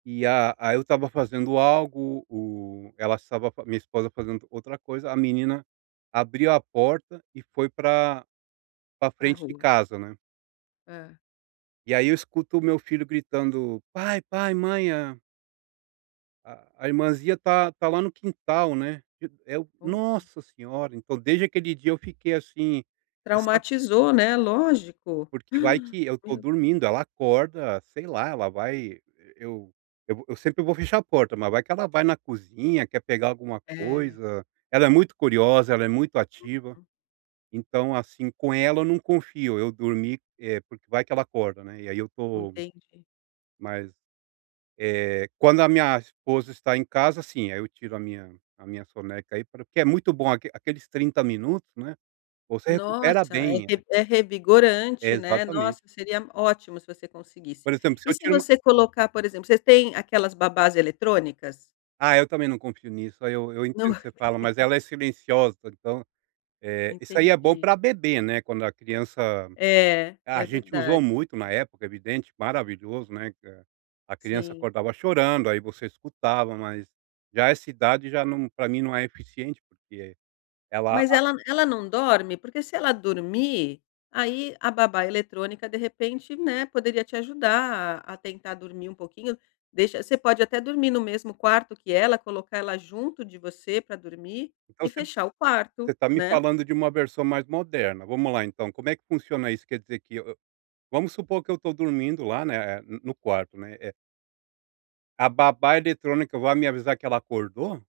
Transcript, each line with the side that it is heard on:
right: E a aí eu estava fazendo algo, o ela estava, minha esposa fazendo outra coisa, a menina abriu a porta e foi pra pra
left: Pra
right: frente de
left: rua.
right: casa, né.
left: Hã.
right: E aí eu escuto o meu filho gritando: "Pai, pai, mãe a" a a irmãzinha está está lá no quintal, né. E eu:
left: Boa.
right: "Nossa senhora". Então, desde aquele dia eu fiquei assim, ressa
left: Traumatizou, né, lógico.
right: Porque vai
left: Uh!
right: que eu estou
left: Meu Deus.
right: dormindo, ela acorda, sei lá, ela vai, eu vo eu sempre vou fechar a porta, mas vai que ela vai na cozinha, quer pegar alguma
left: É.
right: coisa, ela é muito curiosa, ela é muito ativa.
left: Uhum.
right: Então assim, com ela eu não confio, eu dormi, eh, porque vai que ela acorda, né. E aí eu estou,
left: Entendi.
right: mas, eh, quando a minha esposa está em casa sim, ai eu tiro a minha a minha soneca aí pra porque é muito bom aque aqueles 30 minutos, né, você
left: Nossa
right: recupera
left: é
right: bem.
left: revi é revigorante, né.
right: Exatamente.
left: Nossa seria ótimo se você conseguisse.
right: Por exemplo, se
left: E
right: eu
left: se
right: tiro uma
left: você colocar por exemplo, você tem aquelas babás eletrônicas?
right: Ah eu também não confio nisso, aí eu eu
left: Não.
right: entendo que você fala, mas ela é silenciosa, então, eh, isso aí é bom
left: Entendi.
right: pra bebê, né, quando a criança,
left: É,
right: a
left: é
right: gente usou
left: verdade.
right: muito na época, evidente, maravilhoso, né, que a criança
left: Sim.
right: acordava chorando, aí você escutava, mas já essa idade já não pra mim não é eficiente porque ela
left: Mas
right: a
left: ela ela não dorme? Porque se ela dormir, aí a babá eletrônica de repente, né, poderia te ajudar a tentar dormir um pouquinho, deixa você pode até dormir no mesmo quarto que ela, colocar ela junto de você pra dormir,
right: Então
left: e
right: você
left: fechar o
right: você
left: quarto,
right: está me
left: né.
right: falando de uma versão mais moderna. Vamos lá então. Como é que funciona isso? Quer dizer que eu eu, vamos supor que eu estou dormindo lá, né, no no quarto, né, eh a babá eletrônica vai me avisar que ela acordou?